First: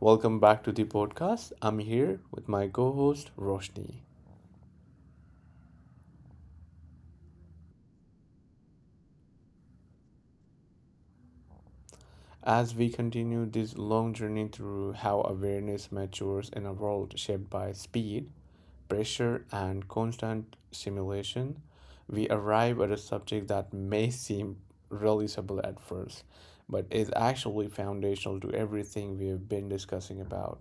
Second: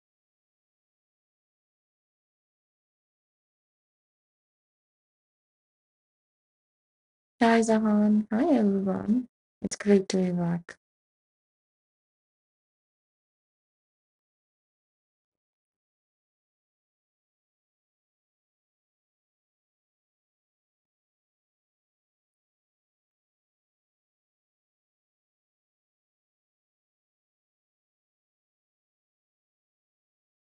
Welcome back to the podcast. I'm here with my co host, Roshni. Hi Zahan. Hi everyone. It's great to be back. As we continue this long journey through how awareness matures in a world shaped by speed, pressure, and constant stimulation, we arrive at a subject that may seem really simple at first, but is actually foundational to everything we have been discussing about,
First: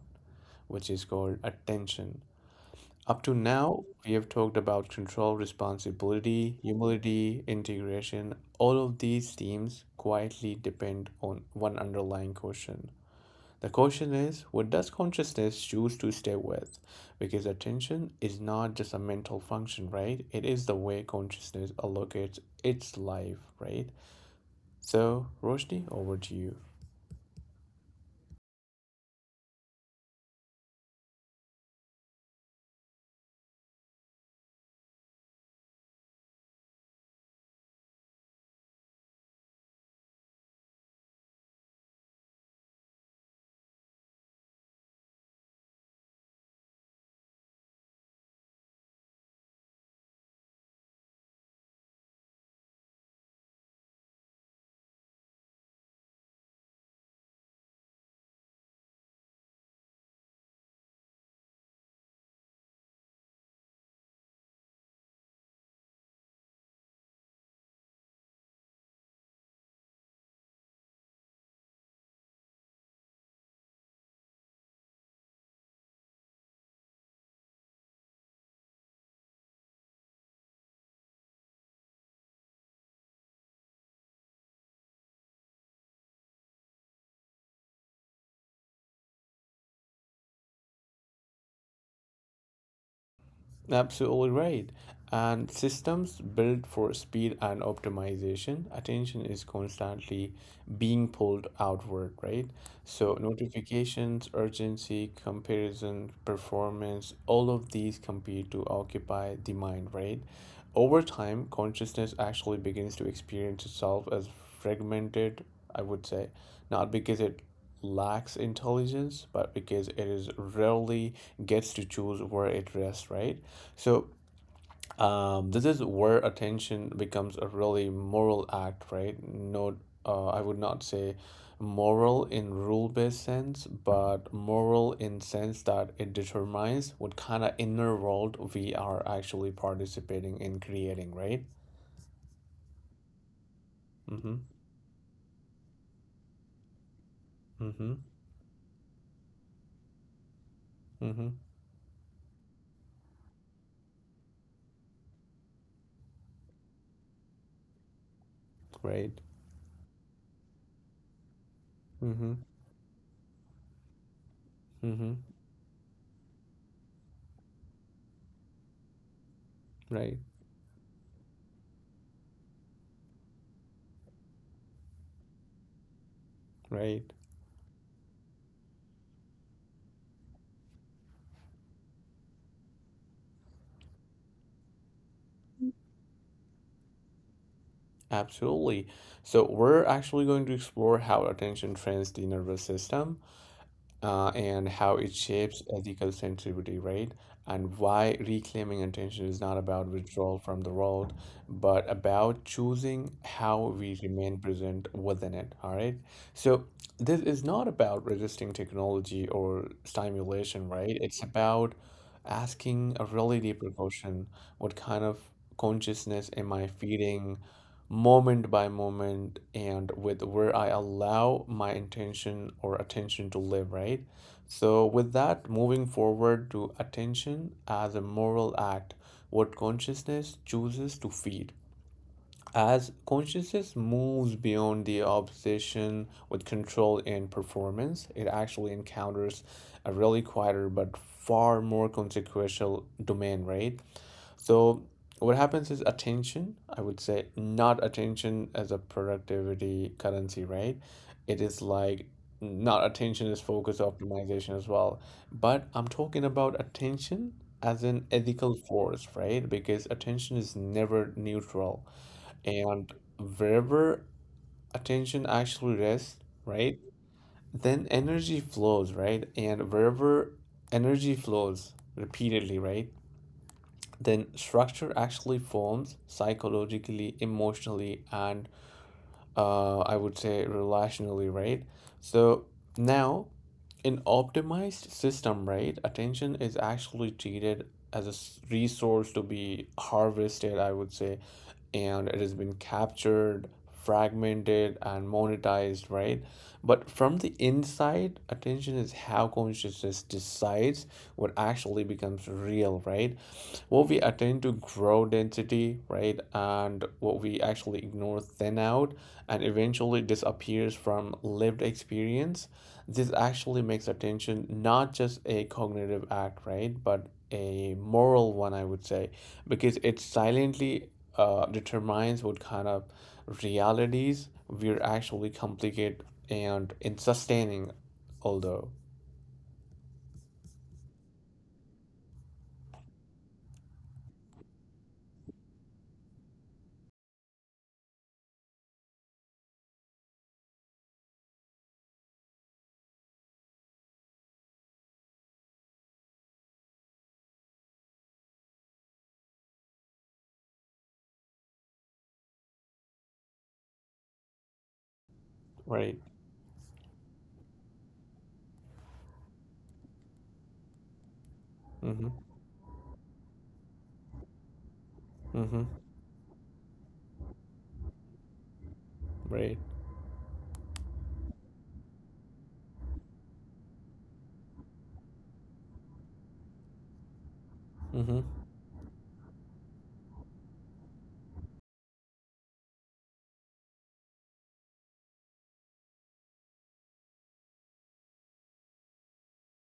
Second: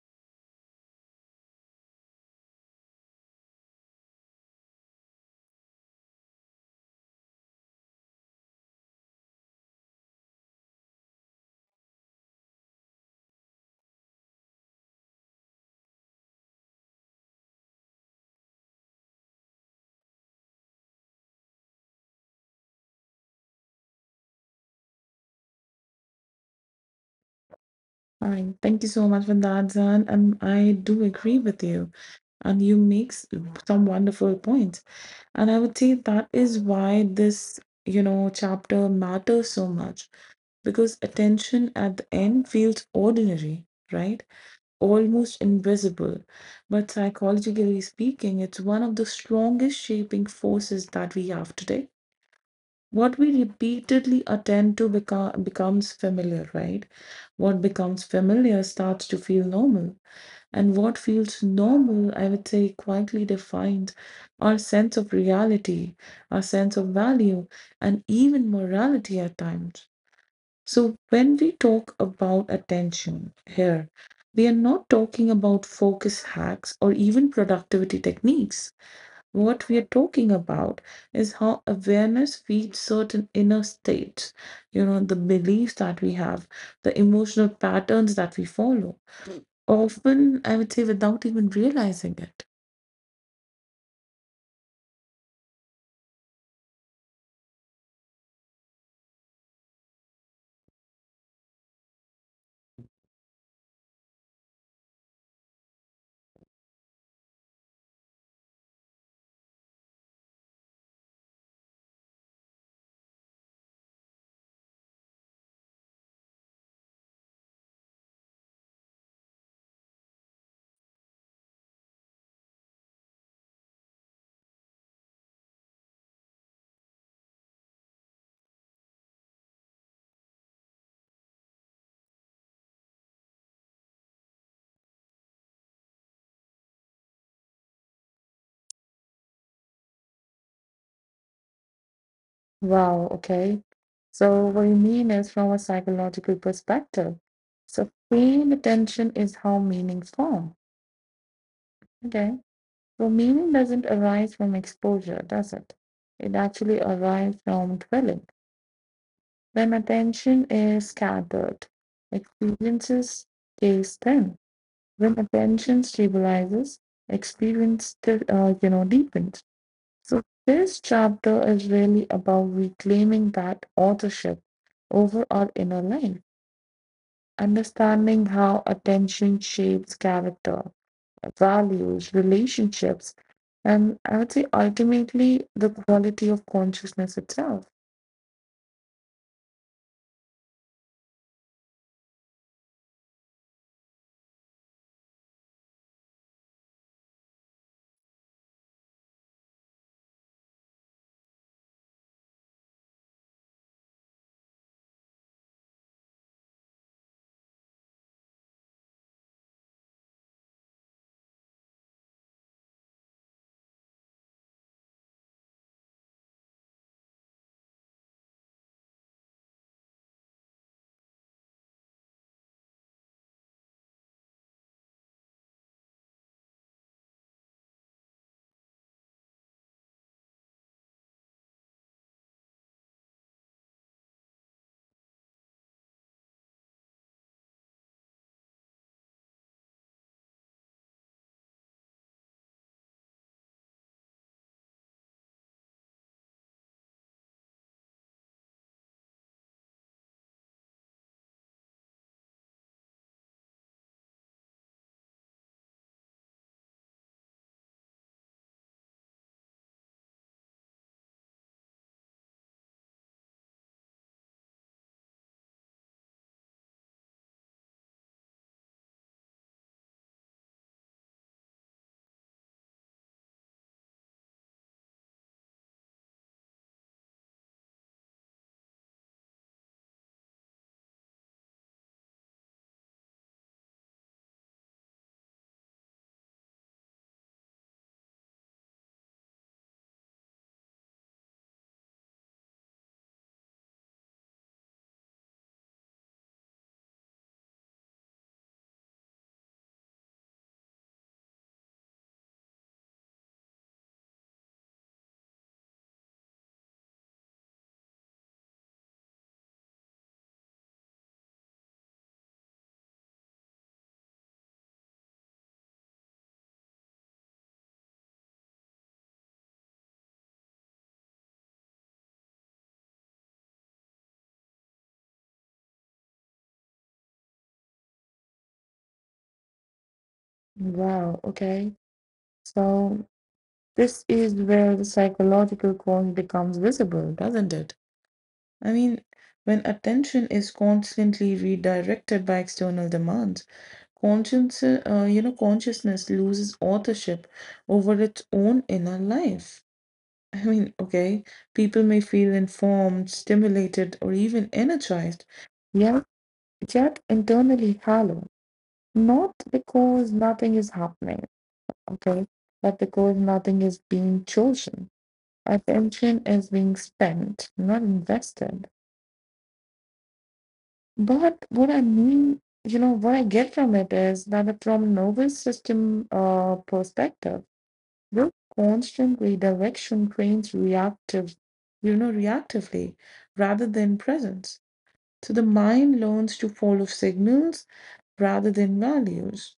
which is called attention. Up to now, we have talked about control, responsibility, humility, integration. All of these themes quietly depend on one underlying question. The question is what does consciousness choose to stay with? Because attention is not just a mental function, right? It is the way consciousness allocates its life, right? So, Roshni, over to you. Hi. Thank you so much for that, Zahan. And I do agree with you. And you some wonderful points. And I would say that is why this, chapter matters so much because attention at the end feels ordinary, right? Almost invisible. But psychologically speaking, it's one of the strongest shaping forces that we have today, what we repeatedly attend to becomes familiar, right? What becomes familiar starts to feel normal, and what feels normal, I would say, quietly defines our sense of reality, our sense of value, and even morality at times. So, when we talk about attention here, we are not talking about focus hacks or even productivity techniques. What we are talking about is how awareness feeds certain inner states, you know, the beliefs that we have, the emotional patterns that we follow, often, I would say, without even realizing it. Absolutely right. And systems built for speed and optimization, attention is constantly being pulled outward, right? So, notifications, urgency, comparison, performance, all of these compete to occupy the mind, right? Over time, consciousness actually begins to experience itself as fragmented, I would say, not because it lacks intelligence, but because it is rarely gets to choose where it rests, right? So this is where attention becomes a really moral act, right? No, I would not say moral in rule-based sense, but moral in sense that it determines what kind of inner world we are actually participating in creating, right? Wow, okay. Mm-hmm. So, what you mean is from a psychological perspective. Mm-hmm. So, paying attention is how meanings form. Mm-hmm. Okay. So, meaning doesn't arise from exposure, does it? It actually arises from dwelling. Right. When attention is scattered, Mm-hmm. experiences stays thin. Mm-hmm. When attention stabilizes, experience, you know, deepens. Right. So, this chapter is really about reclaiming that authorship over our inner life, Right. understanding how attention shapes character, values, relationships, and I would say ultimately the quality of consciousness itself. Absolutely. So we're actually going to explore how attention trains the nervous system and how it shapes ethical sensitivity, right? And why reclaiming attention is not about withdrawal from the world, but about choosing how we remain present within it, all right? So this is not about resisting technology or stimulation, right? It's about asking a really deeper question. What kind of consciousness am I feeding moment by moment and with where I allow my intention or attention to live, right? So with that, moving forward to attention as a moral act, what consciousness chooses to feed. As consciousness moves beyond the obsession with control and performance, it actually encounters a really quieter but far more consequential domain, right? So, what happens is attention, I would say, not attention as a productivity currency, right? It is like not attention is focus optimization as well. But I'm talking about attention as an ethical force, right? Because attention is never neutral and wherever attention actually rests, right, then energy flows, right? And wherever energy flows repeatedly, right, then structure actually forms psychologically, emotionally, and I would say relationally, right? So now, in optimized system, right, attention is actually treated as a resource to be harvested, I would say, and it has been captured, fragmented, and monetized, right? But from the inside, attention is how consciousness decides what actually becomes real, right? What we attend to grow density, right? And what we actually ignore thin out and eventually disappears from lived experience, this actually makes attention not just a cognitive act, right? But a moral one, I would say, because it silently determines what kind of realities we're actually complicate and in sustaining, although, Wow, okay. So, this is where the psychological cause becomes visible, doesn't it? I mean, when attention is constantly redirected by external demands, you know, consciousness loses authorship over its own inner life. I mean, okay, people may feel informed, stimulated, or even energized, right? yet, internally hollow, not because nothing is happening, Mm-hmm. okay, but because nothing is being chosen. Mm-hmm. Attention is being spent, not invested. Right. But what I mean, you know, what I get from it is that from nervous system perspective, Mm-hmm. your constant redirection trains you know, reactively rather than presence. So the mind learns to follow signals rather than values.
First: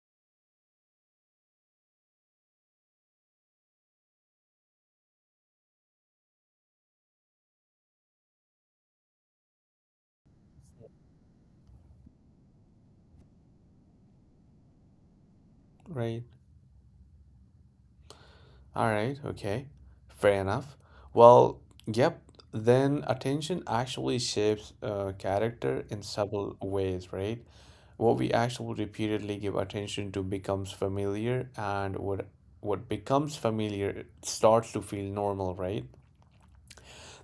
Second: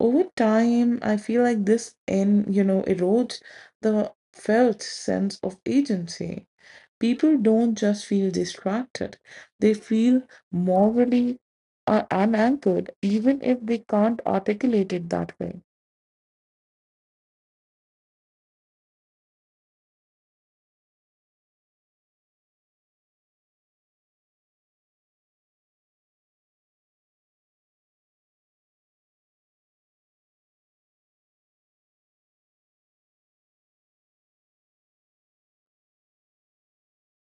Over time, I feel like you know, erodes the felt sense of agency. People don't just feel distracted, they feel morally unanchored, even if they can't articulate it that way. Right. All right, okay. Fair enough. Well, yep, then attention actually shapes character in subtle ways, right? What we actually repeatedly give attention to becomes familiar, and what becomes familiar starts to feel normal, right?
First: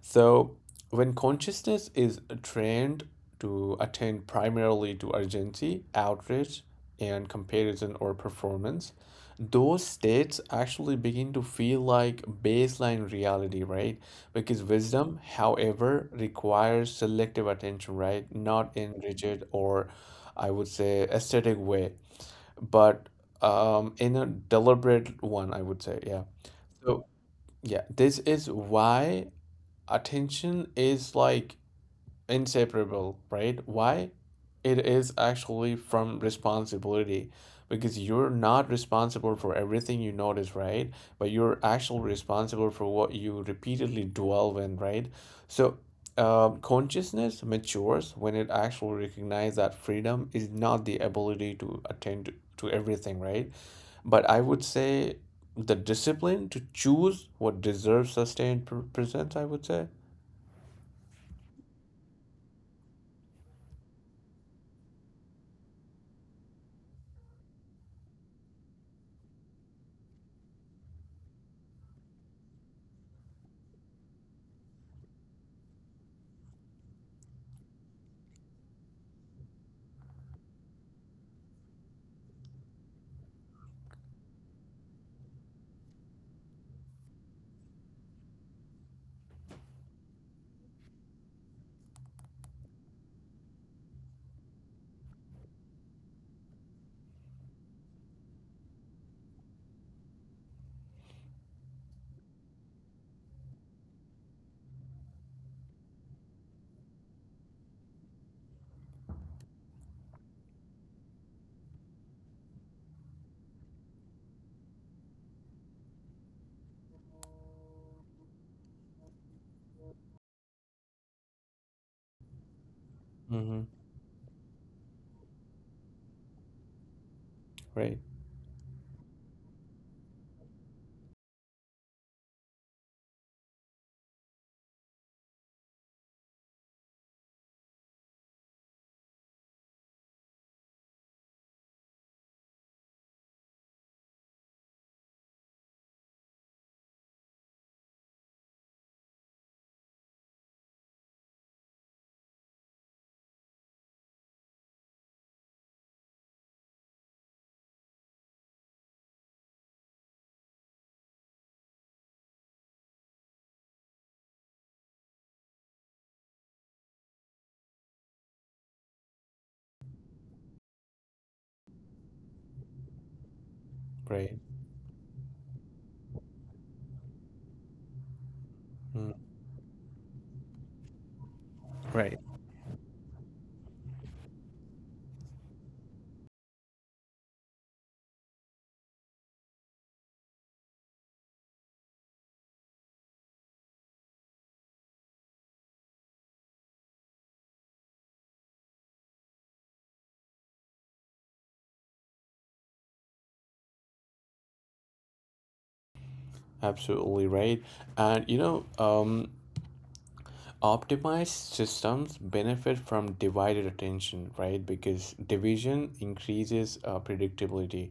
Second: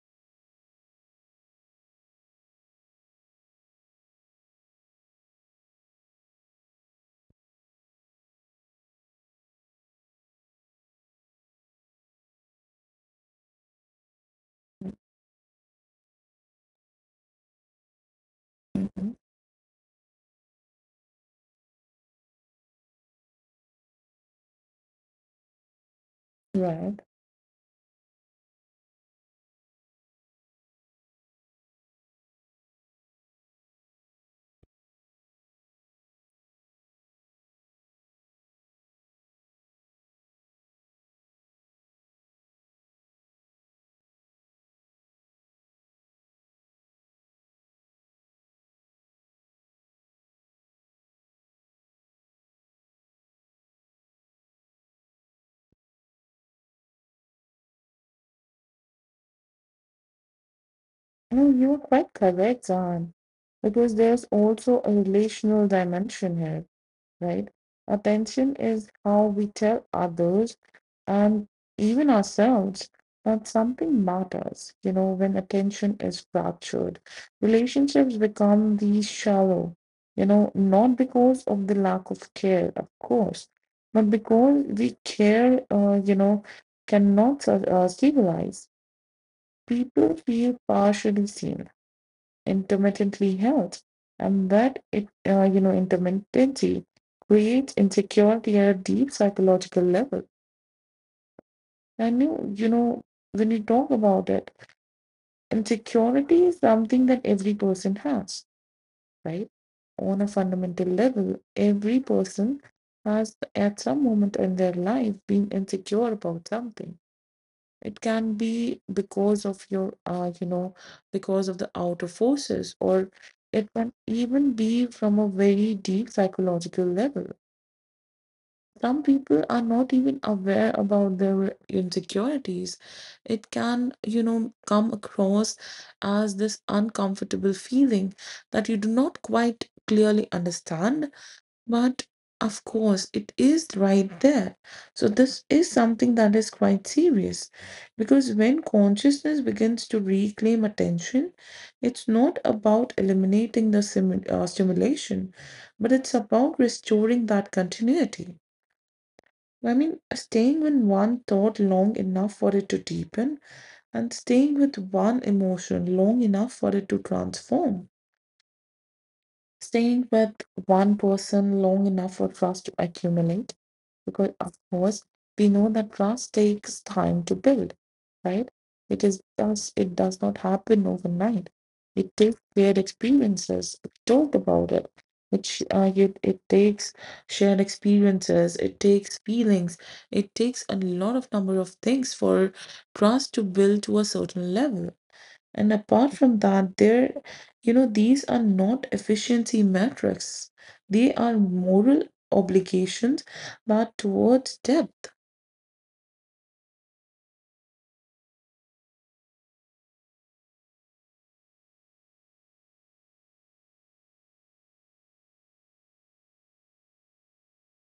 So, when consciousness is trained to attend primarily to urgency, outreach, and comparison or performance, those states actually begin to feel like baseline reality, right? Because wisdom, however, requires selective attention, right? Not in Mhm. rigid or I would say aesthetic way, but in a deliberate one, I would say, yeah. Right. So, yeah, this is why attention is like inseparable, right? Why? It is actually from responsibility because you're not responsible for everything you notice, right? But you're actually responsible for what you repeatedly dwell in, right? So, consciousness matures when it actually recognizes that freedom is not the ability to attend to everything, right? But I would say the discipline to choose what deserves sustained presence, I would say. No, you're quite correct, Zan, because there's also a relational dimension here, right? Attention is how we tell others and even ourselves that something matters. You know, when attention is fractured, relationships become these shallow, you know, not because of the lack of care, of course, but because you know, cannot stabilize. People feel partially seen, intermittently held, and that you know, intermittency creates insecurity at a deep psychological level. And you know, when you talk about it, insecurity is something that every person has, right? On a fundamental level, every person has at some moment in their life been insecure about something. It can be because of you know, because of the outer forces, or Mm-hmm. it can even be from a very deep psychological level. Right, Some people are not even aware about their insecurities. It can, you know, come across as this uncomfortable feeling that you do not quite clearly understand, but of course, it is right there. So, this is something that is quite serious because when consciousness begins to reclaim attention, it's not about eliminating the stimulation, but it's about restoring that continuity. I mean, staying with one thought long enough for it to deepen, and staying with one emotion long enough for it to transform, staying with one person long enough for trust to accumulate, because right, of course we know that trust takes time to build, right? It mm, is does, it does not happen overnight. It right. takes shared experiences, we talked about it, which it takes shared experiences, it takes feelings, it takes a lot of number of things for trust to build to a certain level. And apart from that, there, you know, these are not efficiency metrics. They are moral obligations that towards depth. Absolutely right. And you know, optimized systems benefit from divided attention, right? Because division increases predictability,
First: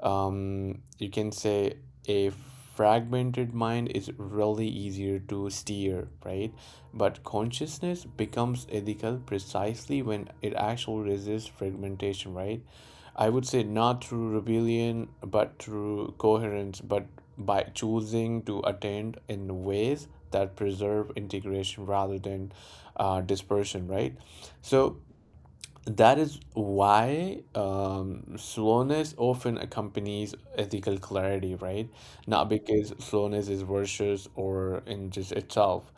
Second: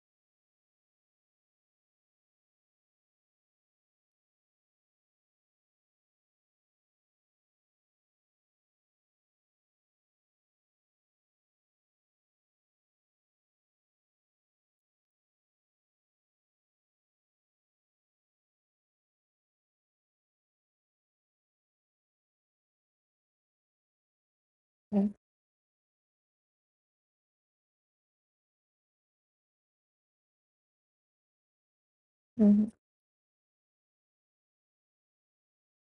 you can say a fragmented mind is really easier to steer, right? But consciousness becomes ethical precisely when it actually resists fragmentation, right? I would say not through rebellion, but through coherence, but by choosing to attend in ways that preserve integration rather than dispersion, right? So, Mhm. that is why slowness often accompanies ethical clarity, right? Not Mhm. because slowness is virtuous or in just itself,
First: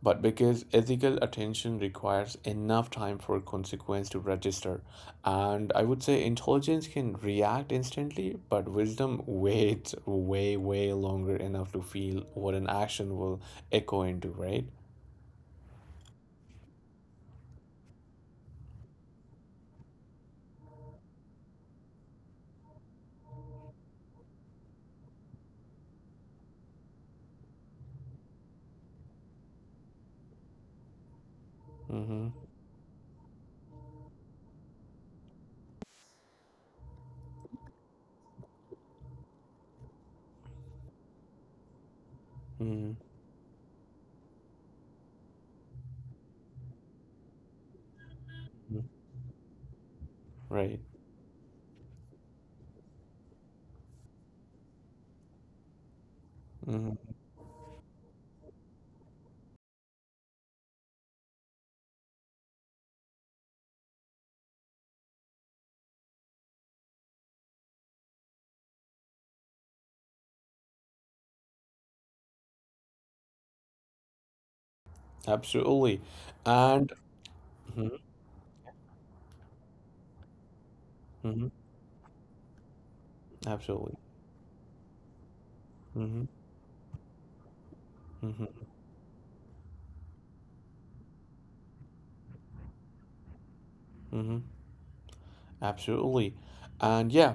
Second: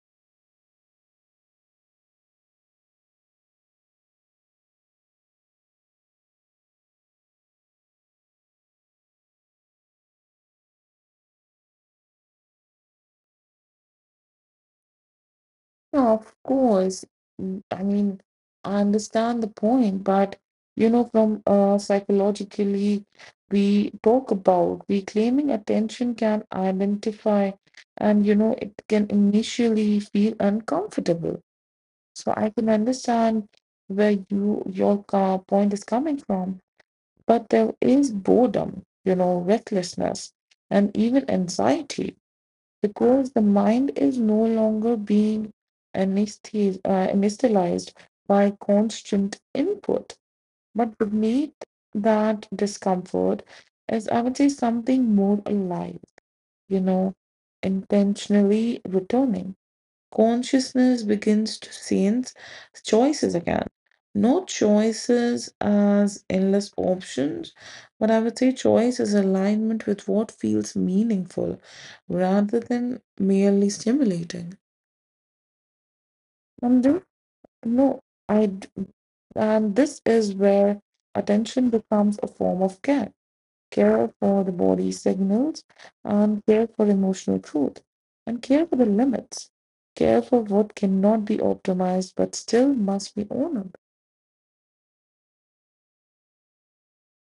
but because ethical attention requires enough time for consequence to register. And I would say intelligence can react instantly, but wisdom waits way, way longer enough to feel what an action will echo into, right? No, of course. Mm, I mean, I understand the point, but you know, from psychologically, we talk about reclaiming attention can identify, and you know, it can initially feel uncomfortable. So Mm-hmm. I can understand where your point is coming from, but there is boredom, you know, recklessness, and even anxiety Mm-hmm. because the mind is no longer being anesthetized by Mm-hmm. constant input, Right. but beneath that discomfort is, I would say, something more alive, you Mm-hmm. know, intentionally returning consciousness begins to sense choices again. Not choices as endless options, but I would say choice is alignment with what feels meaningful rather than merely stimulating. Absolutely. And And then, mhm, no, I, d- and this is where mhm, attention becomes a form of care, absolutely. care for the body signals, Hmm. and care for emotional truth, and Hmm. care for the limits, care for what cannot be optimized but still must be honored. Hmm. Absolutely. And yeah,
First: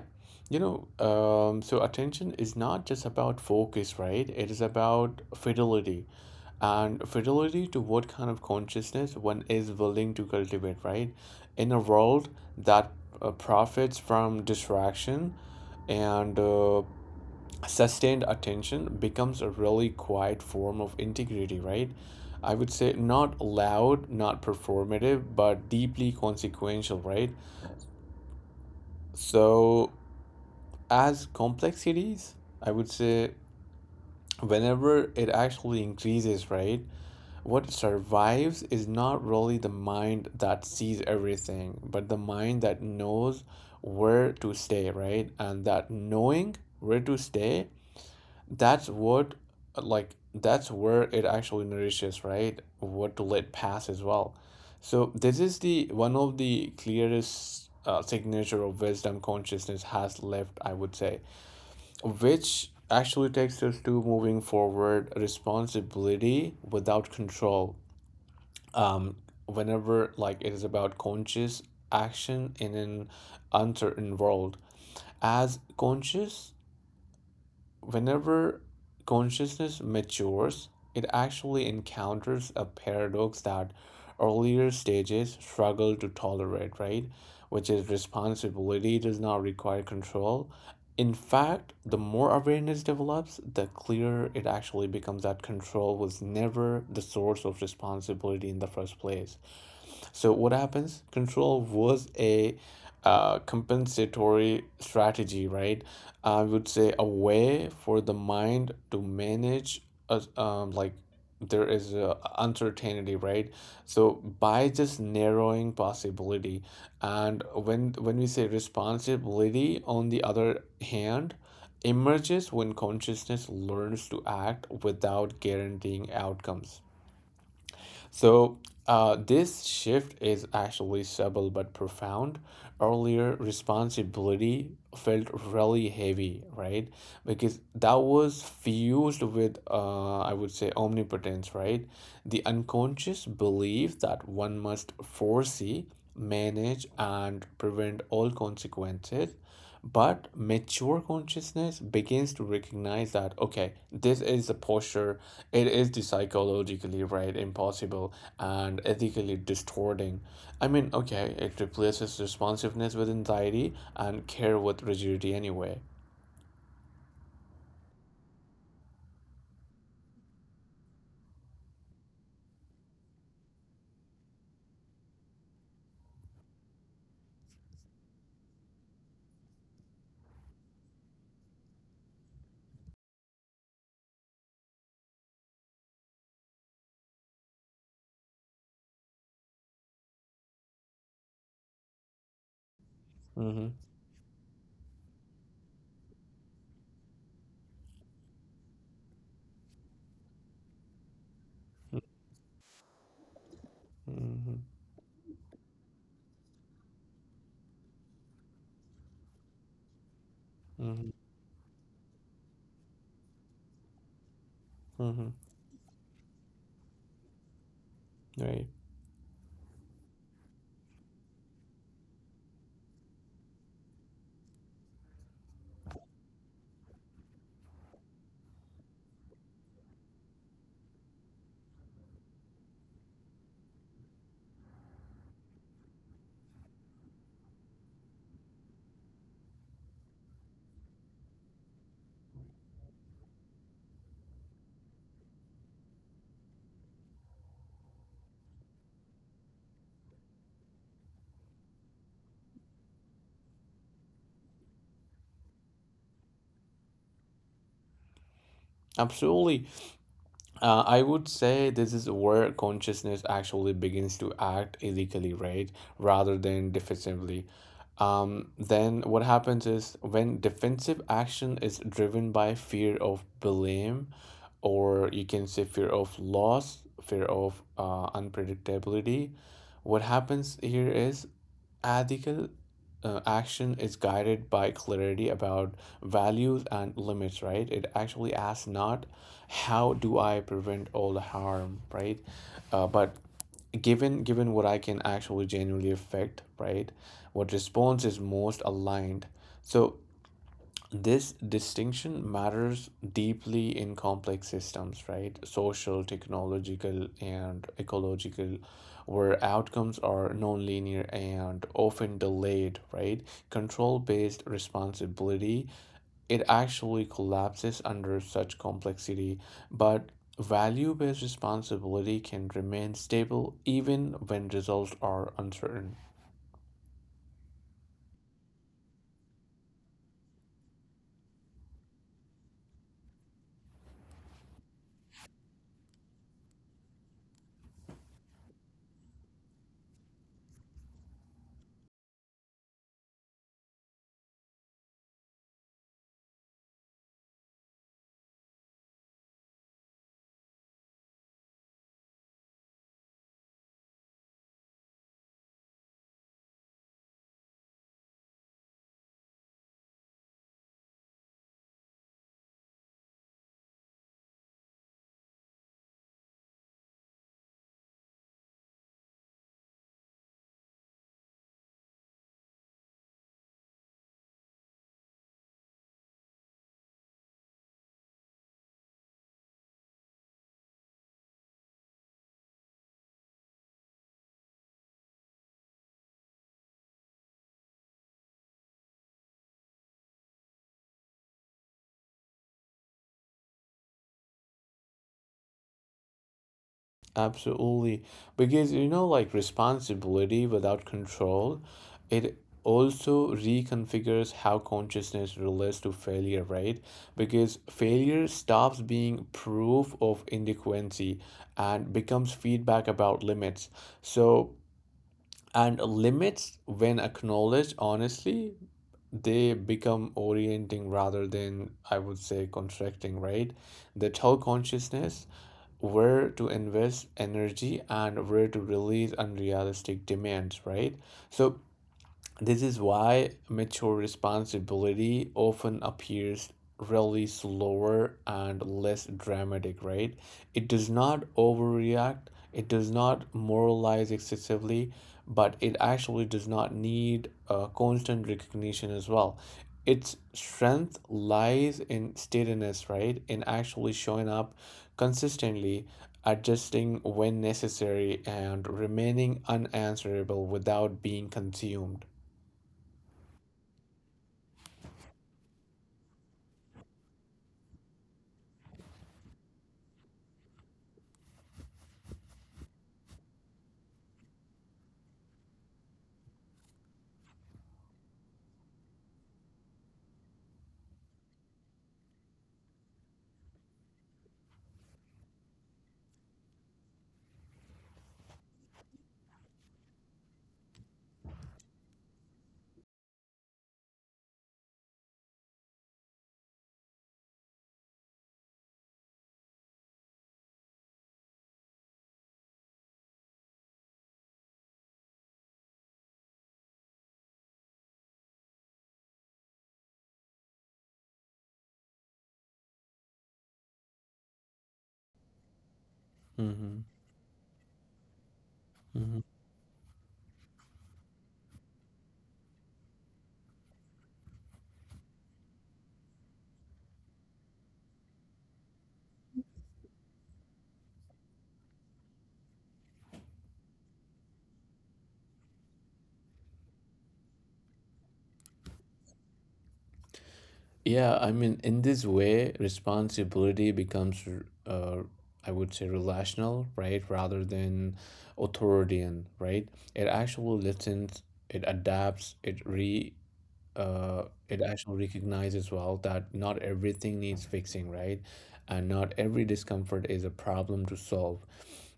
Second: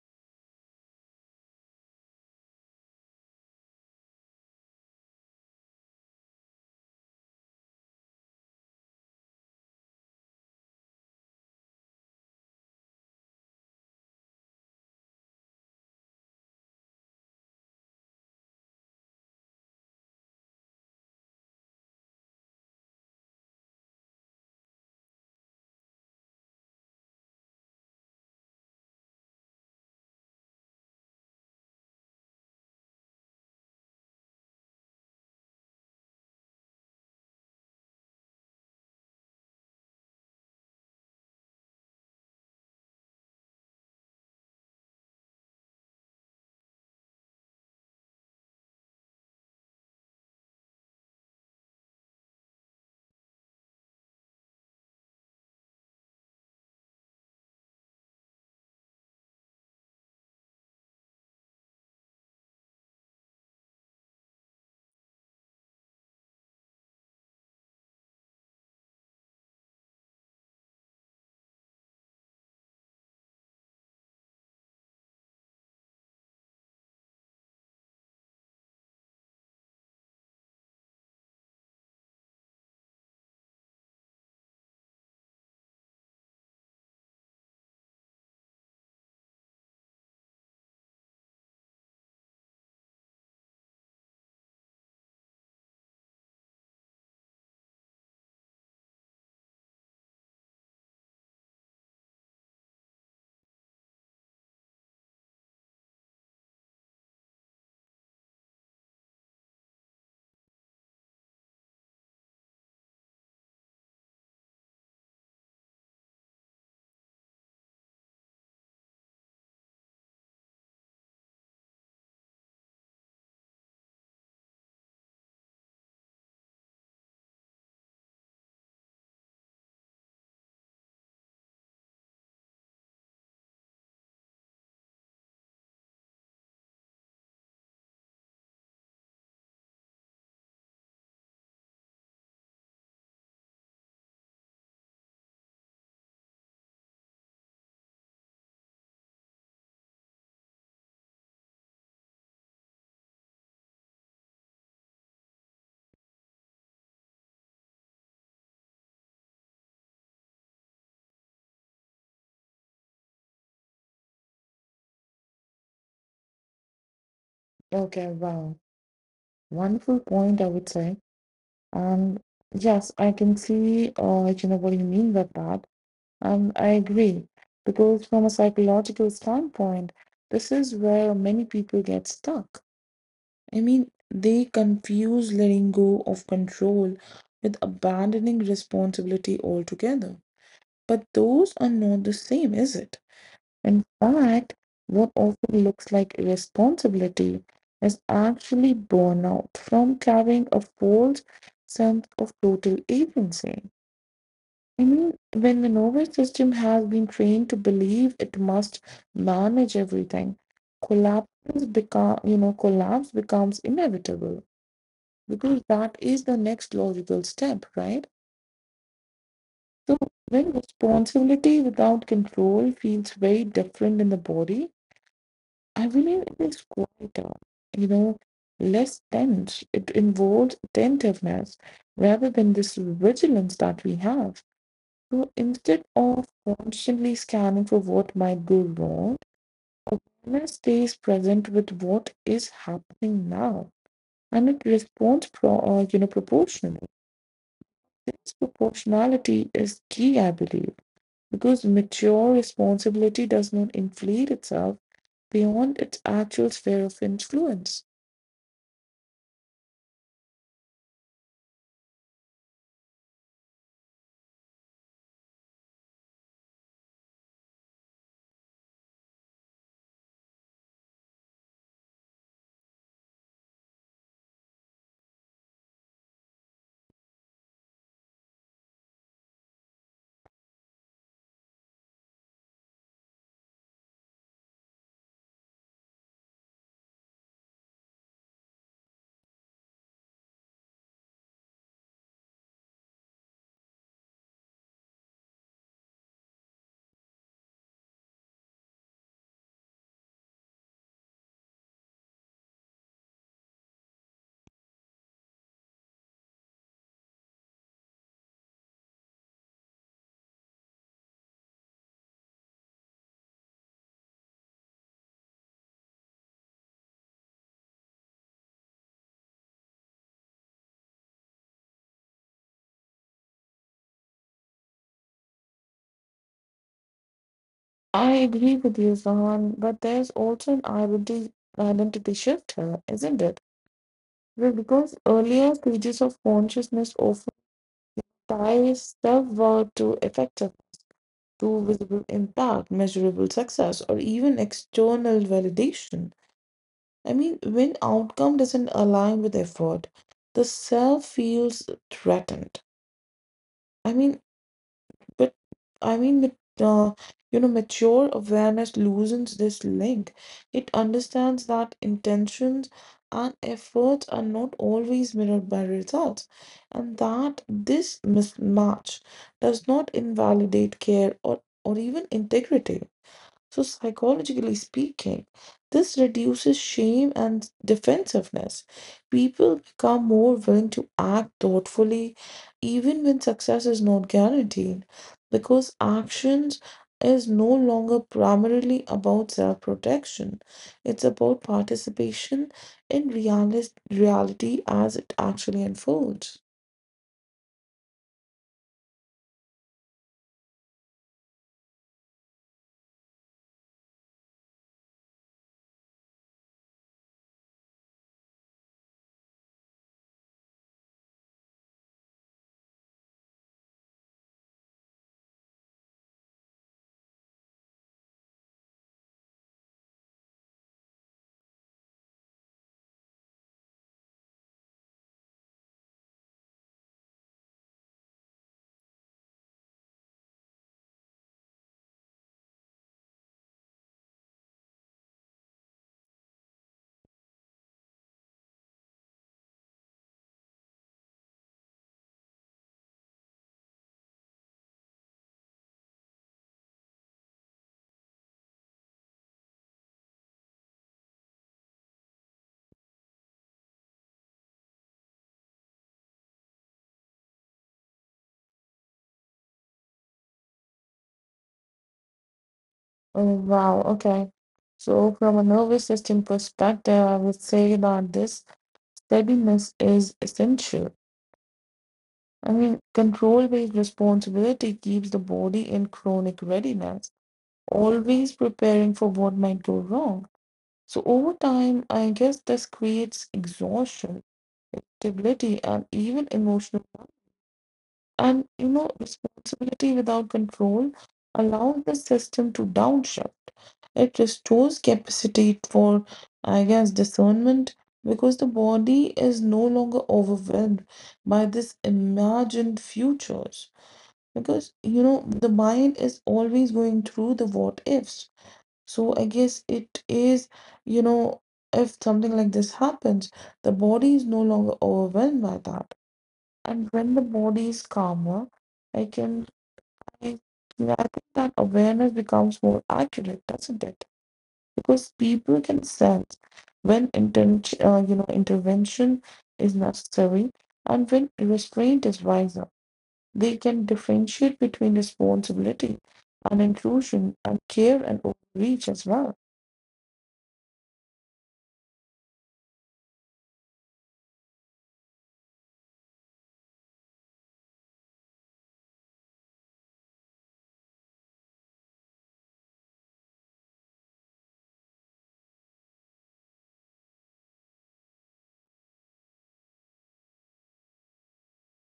you know, so attention is not just about focus, right? It is about fidelity and fidelity to what kind of consciousness one is willing to cultivate, right? In a world that profits from distraction and sustained attention becomes a really quiet form of integrity, right? I would say not loud, not performative, but deeply consequential, right? So, as complexities, I would say whenever it actually increases, right? What survives is not really the mind that sees everything, but the mind that knows where to stay, right? And that knowing where to stay That's what, that's where it actually nourishes, right? What to let pass as well. So this is the one of the clearest signature of wisdom consciousness has left, I would say, which actually takes us to moving forward responsibility without control. Um, whenever like it is about conscious action in an uncertain world, as conscious whenever consciousness matures, it actually encounters a paradox that earlier stages struggle to tolerate, right? Which is responsibility does not require control. In fact, the more awareness develops, the clearer it actually becomes that control was never the source of responsibility in the first place. So what happens? Control was a compensatory strategy, right? I would say a way for the mind to manage uh, um, like there is a uncertainty, right? So by just narrowing possibility, and when we say responsibility, on the other hand, emerges when consciousness learns to act without guaranteeing outcomes. So, this shift is actually subtle but profound. Earlier, responsibility felt really heavy, right? Because that was fused with, I would say, omnipotence, right? The unconscious belief that one must foresee manage and prevent all consequences. But mature consciousness begins to recognize that, okay, this is the posture, it is the psychologically right, impossible, and ethically distorting. I mean, okay, it replaces responsiveness with anxiety and care with rigidity anyway. Okay, wow. Wonderful point, I would say. And yes, I can see, you know, what you mean by that. And I agree, because from a psychological standpoint, this is where many people get stuck. I mean, they confuse letting go of control with abandoning responsibility altogether. But those are not the same, is it? Mm-hmm. In fact, what often looks like irresponsibility is actually burnout from carrying a false sense of total agency. Mm-hmm. I mean, when the nervous system has been trained to believe it must manage everything, Mm-hmm. collapse you know, collapse becomes inevitable Mm-hmm. because that is the next logical step, right? Right. So when responsibility without control feels very different in the body, I believe it is quieter, you know, less tense. It involves attentiveness rather than this vigilance that we have. So instead of constantly scanning for what might go wrong, awareness stays present with what is happening now, and it responds you know, proportionally. This proportionality is key, I believe, because mature responsibility does not inflate itself beyond its actual sphere of influence. Absolutely. I would say this is where consciousness actually begins to act ethically, right? Rather than defensively. Then what happens is when defensive action is driven by fear of blame, or you can say fear of loss, fear of unpredictability, what happens here is ethical action is guided by clarity about values and limits, right? It actually asks not how do I prevent all the harm, right? But given what I can actually genuinely affect, right? What response is most aligned. So this distinction matters deeply in complex systems, right? Social, technological, and ecological, where outcomes are nonlinear and often delayed, right? Control-based responsibility, it actually collapses under such complexity, but value-based responsibility can remain stable even when results are uncertain. I agree with you, Zahan, but there's also identity shift here, isn't it? Well, because earlier stages of consciousness often ties self-worth to visible impact, measurable success, or even external validation. I mean, when outcome doesn't align with effort, the self feels threatened. I mean, but I mean, but, uh, you know, mature awareness loosens this link. It understands that intentions and efforts are not always mirrored by results, and that this mismatch does not invalidate care or even integrity. So, psychologically speaking, this reduces shame and defensiveness. People become more willing to act thoughtfully, even when success is not guaranteed, because actions is no longer primarily about self protection. It's about participation in reality as it actually unfolds. Absolutely. Because you know, like responsibility without control, it also reconfigures how consciousness relates to failure, right? Because failure stops being proof of inadequacy and becomes feedback about limits. So, and limits, when acknowledged honestly, they become orienting rather than, I would say, contracting, right? They tell consciousness where to invest energy and where to release unrealistic demands, right? So this is why mature responsibility often appears really slower and less dramatic, right? It does not overreact, it does not moralize excessively, but it actually does not need constant recognition as well. Its strength lies in steadiness, right? In actually showing up consistently, adjusting when necessary, and remaining unanswerable without being consumed. Oh, wow. Okay. So, from a nervous system perspective, I would say that this steadiness is essential. I mean, control based responsibility keeps the body in chronic readiness, always preparing for what might go wrong. So, over time, I guess this creates exhaustion, stability, and even emotional. And you know, responsibility without control allows the system to downshift. It restores capacity for, I guess, discernment, because the body is no longer overwhelmed by this imagined futures, because you know the mind is always going through the what ifs. So I guess it is, you know, if something like this happens, the body is no longer overwhelmed by that. Hmm. And when the body is calmer, I Hmm. can I, yeah, I think that awareness becomes more accurate, doesn't it? Because people can sense when you know, intervention is necessary and when restraint is wiser. They can differentiate between responsibility and intrusion, and care and overreach as well. Yeah, I mean, in this way, responsibility becomes, uh, I would say, relational, right, rather than authoritarian, right? It actually listens, it adapts, it actually recognized as well that not everything needs fixing, right? And not every discomfort is a problem to solve.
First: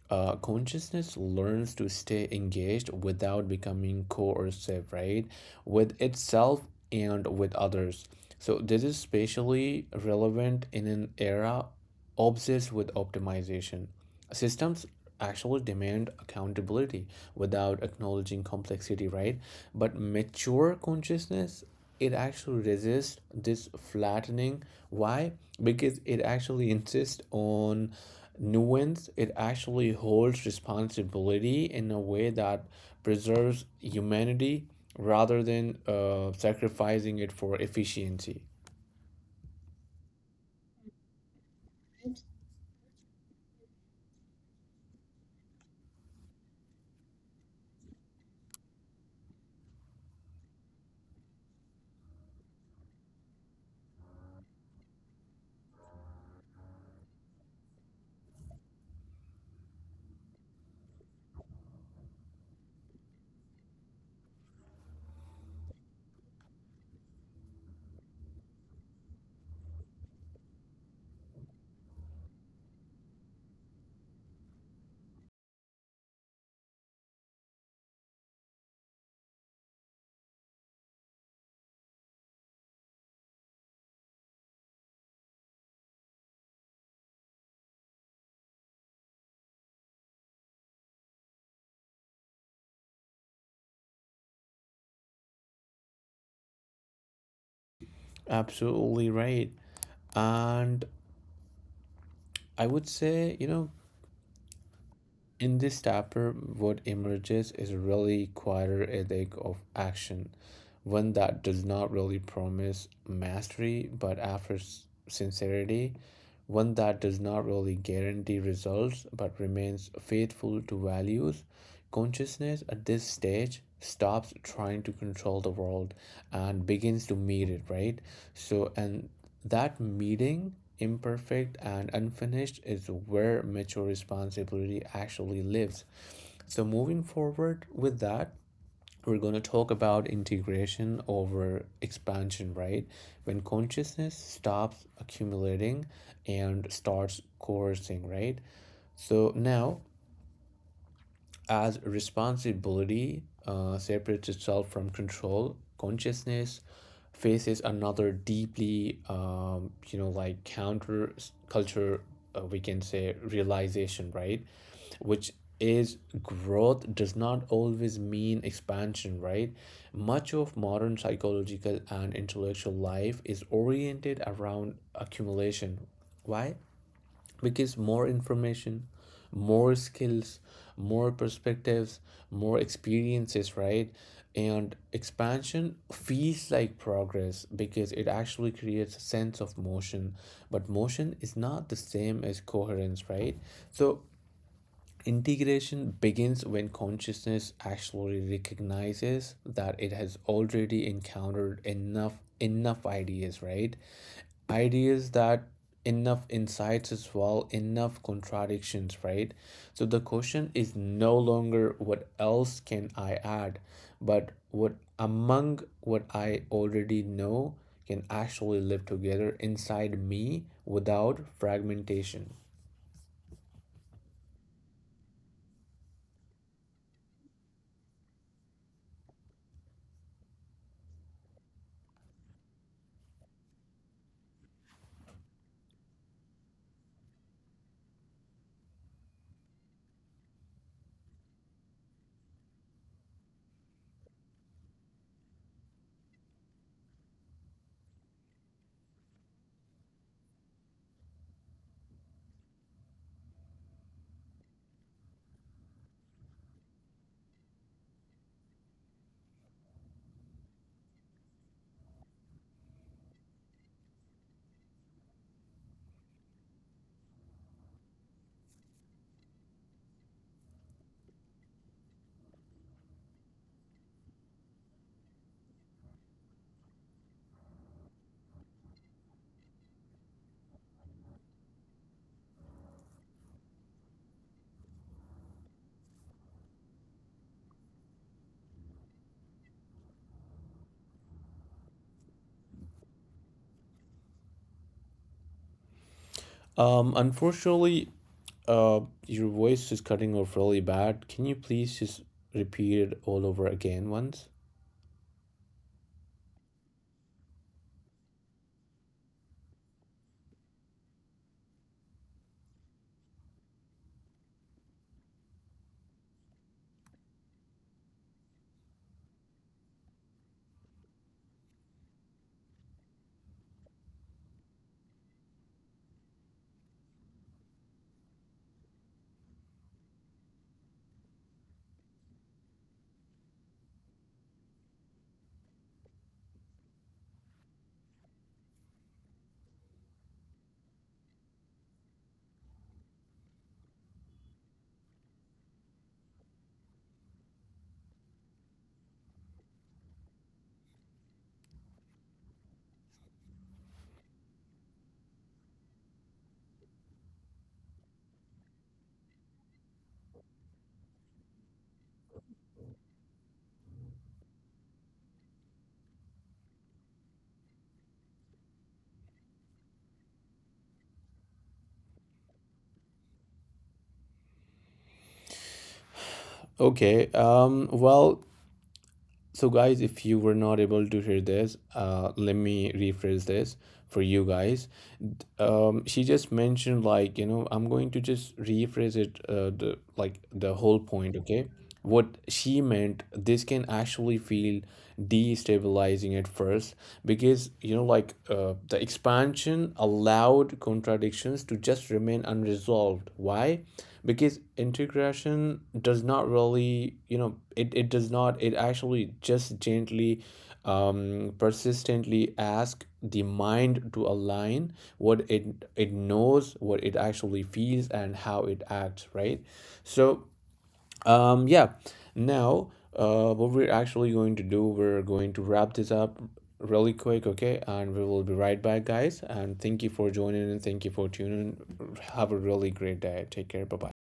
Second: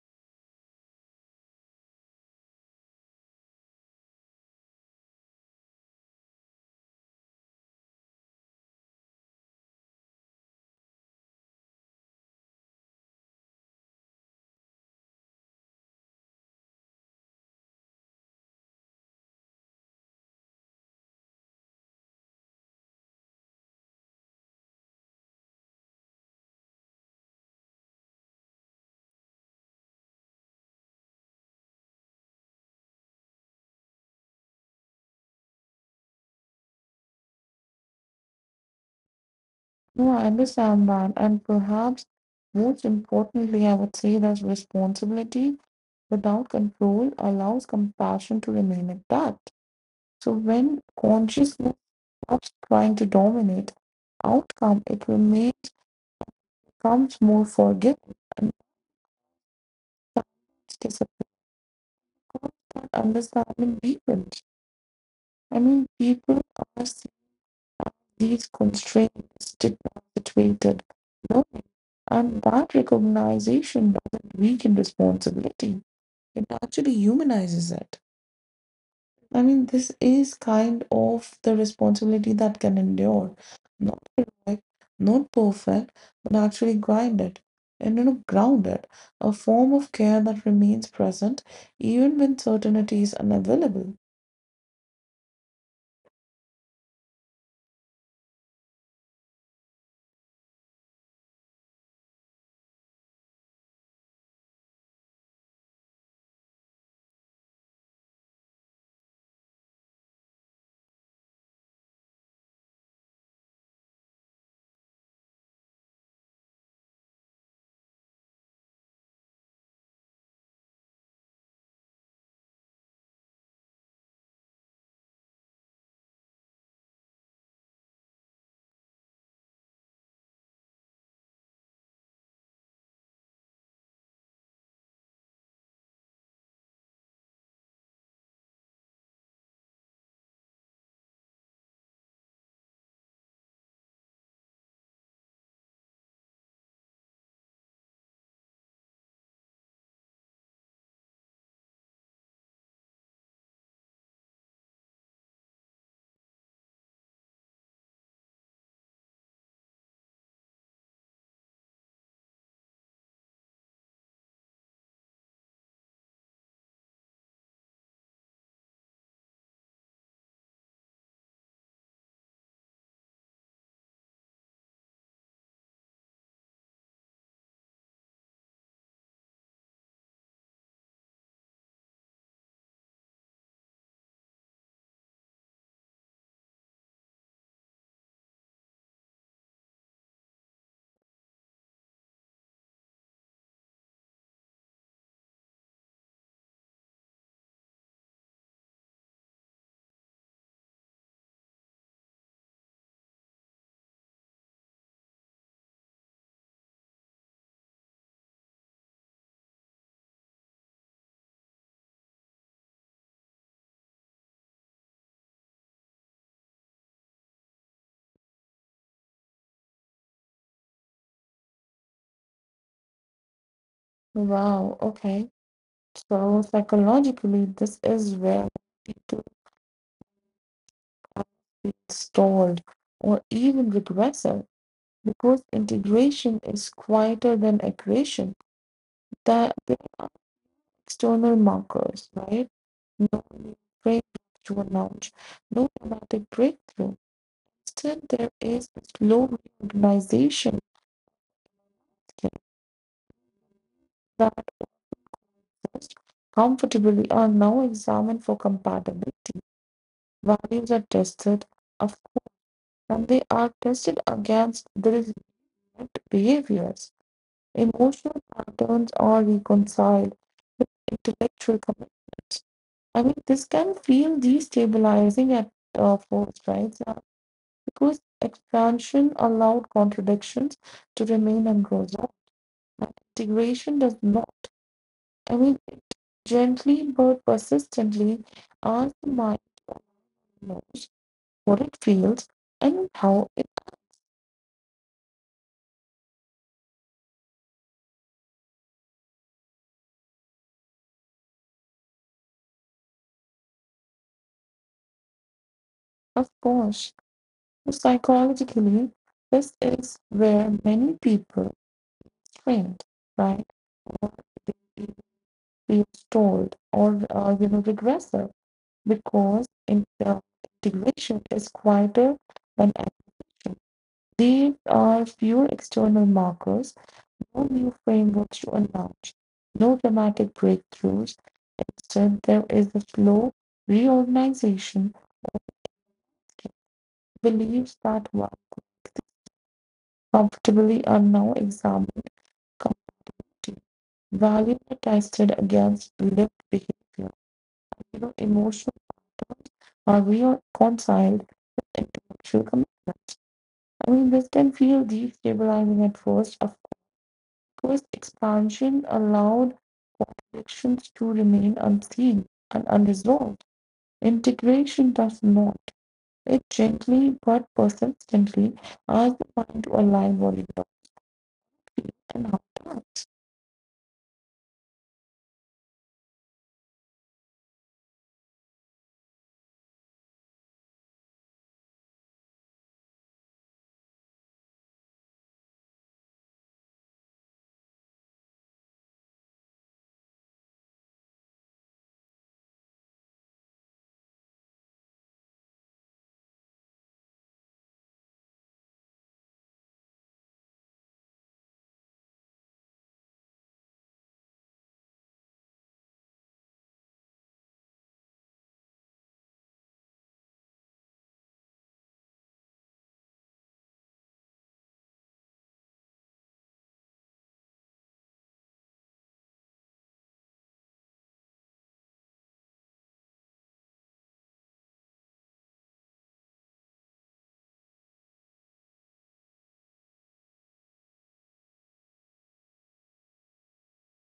Consciousness learns to stay engaged without becoming coercive, right? With itself and with others. So this is especially relevant in an era obsessed with optimization. Systems actually demand accountability without acknowledging complexity, right? But mature consciousness, it actually resists this flattening. Why? Because it actually insists on nuance, it actually holds responsibility in a way that preserves humanity rather than sacrificing it for efficiency. No, I understand that. And perhaps most importantly, I would say that responsibility without control allows compassion to remain intact. So when consciousness stops trying to dominate outcome, it remains becomes more forgiving and its understanding deepens. I mean, people are seeing these constraints stigma situated, learning, and that recognition doesn't weaken responsibility. It actually humanizes it. I mean, this is kind of the responsibility that can endure. Not heroic, not perfect, but actually grinded, and you know, grounded. A form of care that remains present even when certainty is unavailable. Absolutely right. And I would say, you know, in this chapter, what emerges is a really quieter ethic of action, one that does not really promise mastery but offers sincerity, one that does not really guarantee results but remains faithful to values. Consciousness at this stage stops trying to control the world and begins to meet it, right? So, and that meeting imperfect and unfinished is where mature responsibility actually lives. So, moving forward with that, we're going to talk about integration over expansion, right? When consciousness stops accumulating and starts coercing, right? So, now as responsibility separates itself from control, consciousness faces another deeply, counter culture, we can say realization, right? Which is growth does not always mean expansion, right? Much of modern psychological and intellectual life is oriented around accumulation. Why? Because more information, more skills, more perspectives, more experiences, right? And expansion feels like progress because it actually creates a sense of motion, but motion is not the same as coherence, right? So integration begins when consciousness actually recognizes that it has already encountered enough, enough ideas, right? ideas that enough insights as well, enough contradictions, right? So the question is no longer what else can I add, but what among what I already know can actually live together inside me without fragmentation. Wow, okay. So psychologically, this is where people get stalled or even regressive because integration is quieter than aggression. That external markers, right? No breakthrough to announce, no dramatic breakthrough. Instead, there is a slow reorganization that comfortably are now examined for compatibility. Values are tested, of- and they are tested against the resilient behaviors. Emotional patterns are reconciled with intellectual commitments. I mean, this can feel destabilizing at first, right? So because expansion allowed contradictions to remain unresolved, and integration does not. I mean, it gently but persistently asks the mind knows what it feels and how it Unfortunately, uh, your voice is cutting off really bad. Can you please just repeat it all over again once? responds. Psychologically, this is where many people strained, right? Feel stalled or you know, regressive because integration is quieter than action. These are pure external markers, no new frameworks to announce, no dramatic breakthroughs. Instead, there is a slow reorganization, beliefs that were comfortably are now examined, comfortably valued and tested against lived behavior. You know, emotions are reconciled with intellectual commitment. I mean, this can feel destabilizing at first. Of course, expansion allowed connections to remain unseen and unresolved. Integration does not. It gently but persistently asks the mind to align what it knows and how it does. Okay, well, so, guys, if you were not able to hear this, let me rephrase this for you guys. She just mentioned, like, you know, I'm going to just rephrase it, the whole point, okay? What she meant, this can actually feel destabilizing at first because you know like the expansion allowed contradictions to just remain unresolved, why? Because integration does not really you know it does not, it actually just gently persistently ask the mind to align what it knows, what it actually feels, and how it acts, right? So yeah. Now, what we're actually going to do, we're going to wrap this up really quick, okay? And we will be right back, guys. And thank you for joining and thank you for tuning in. Have a really great day. Take care. Bye bye.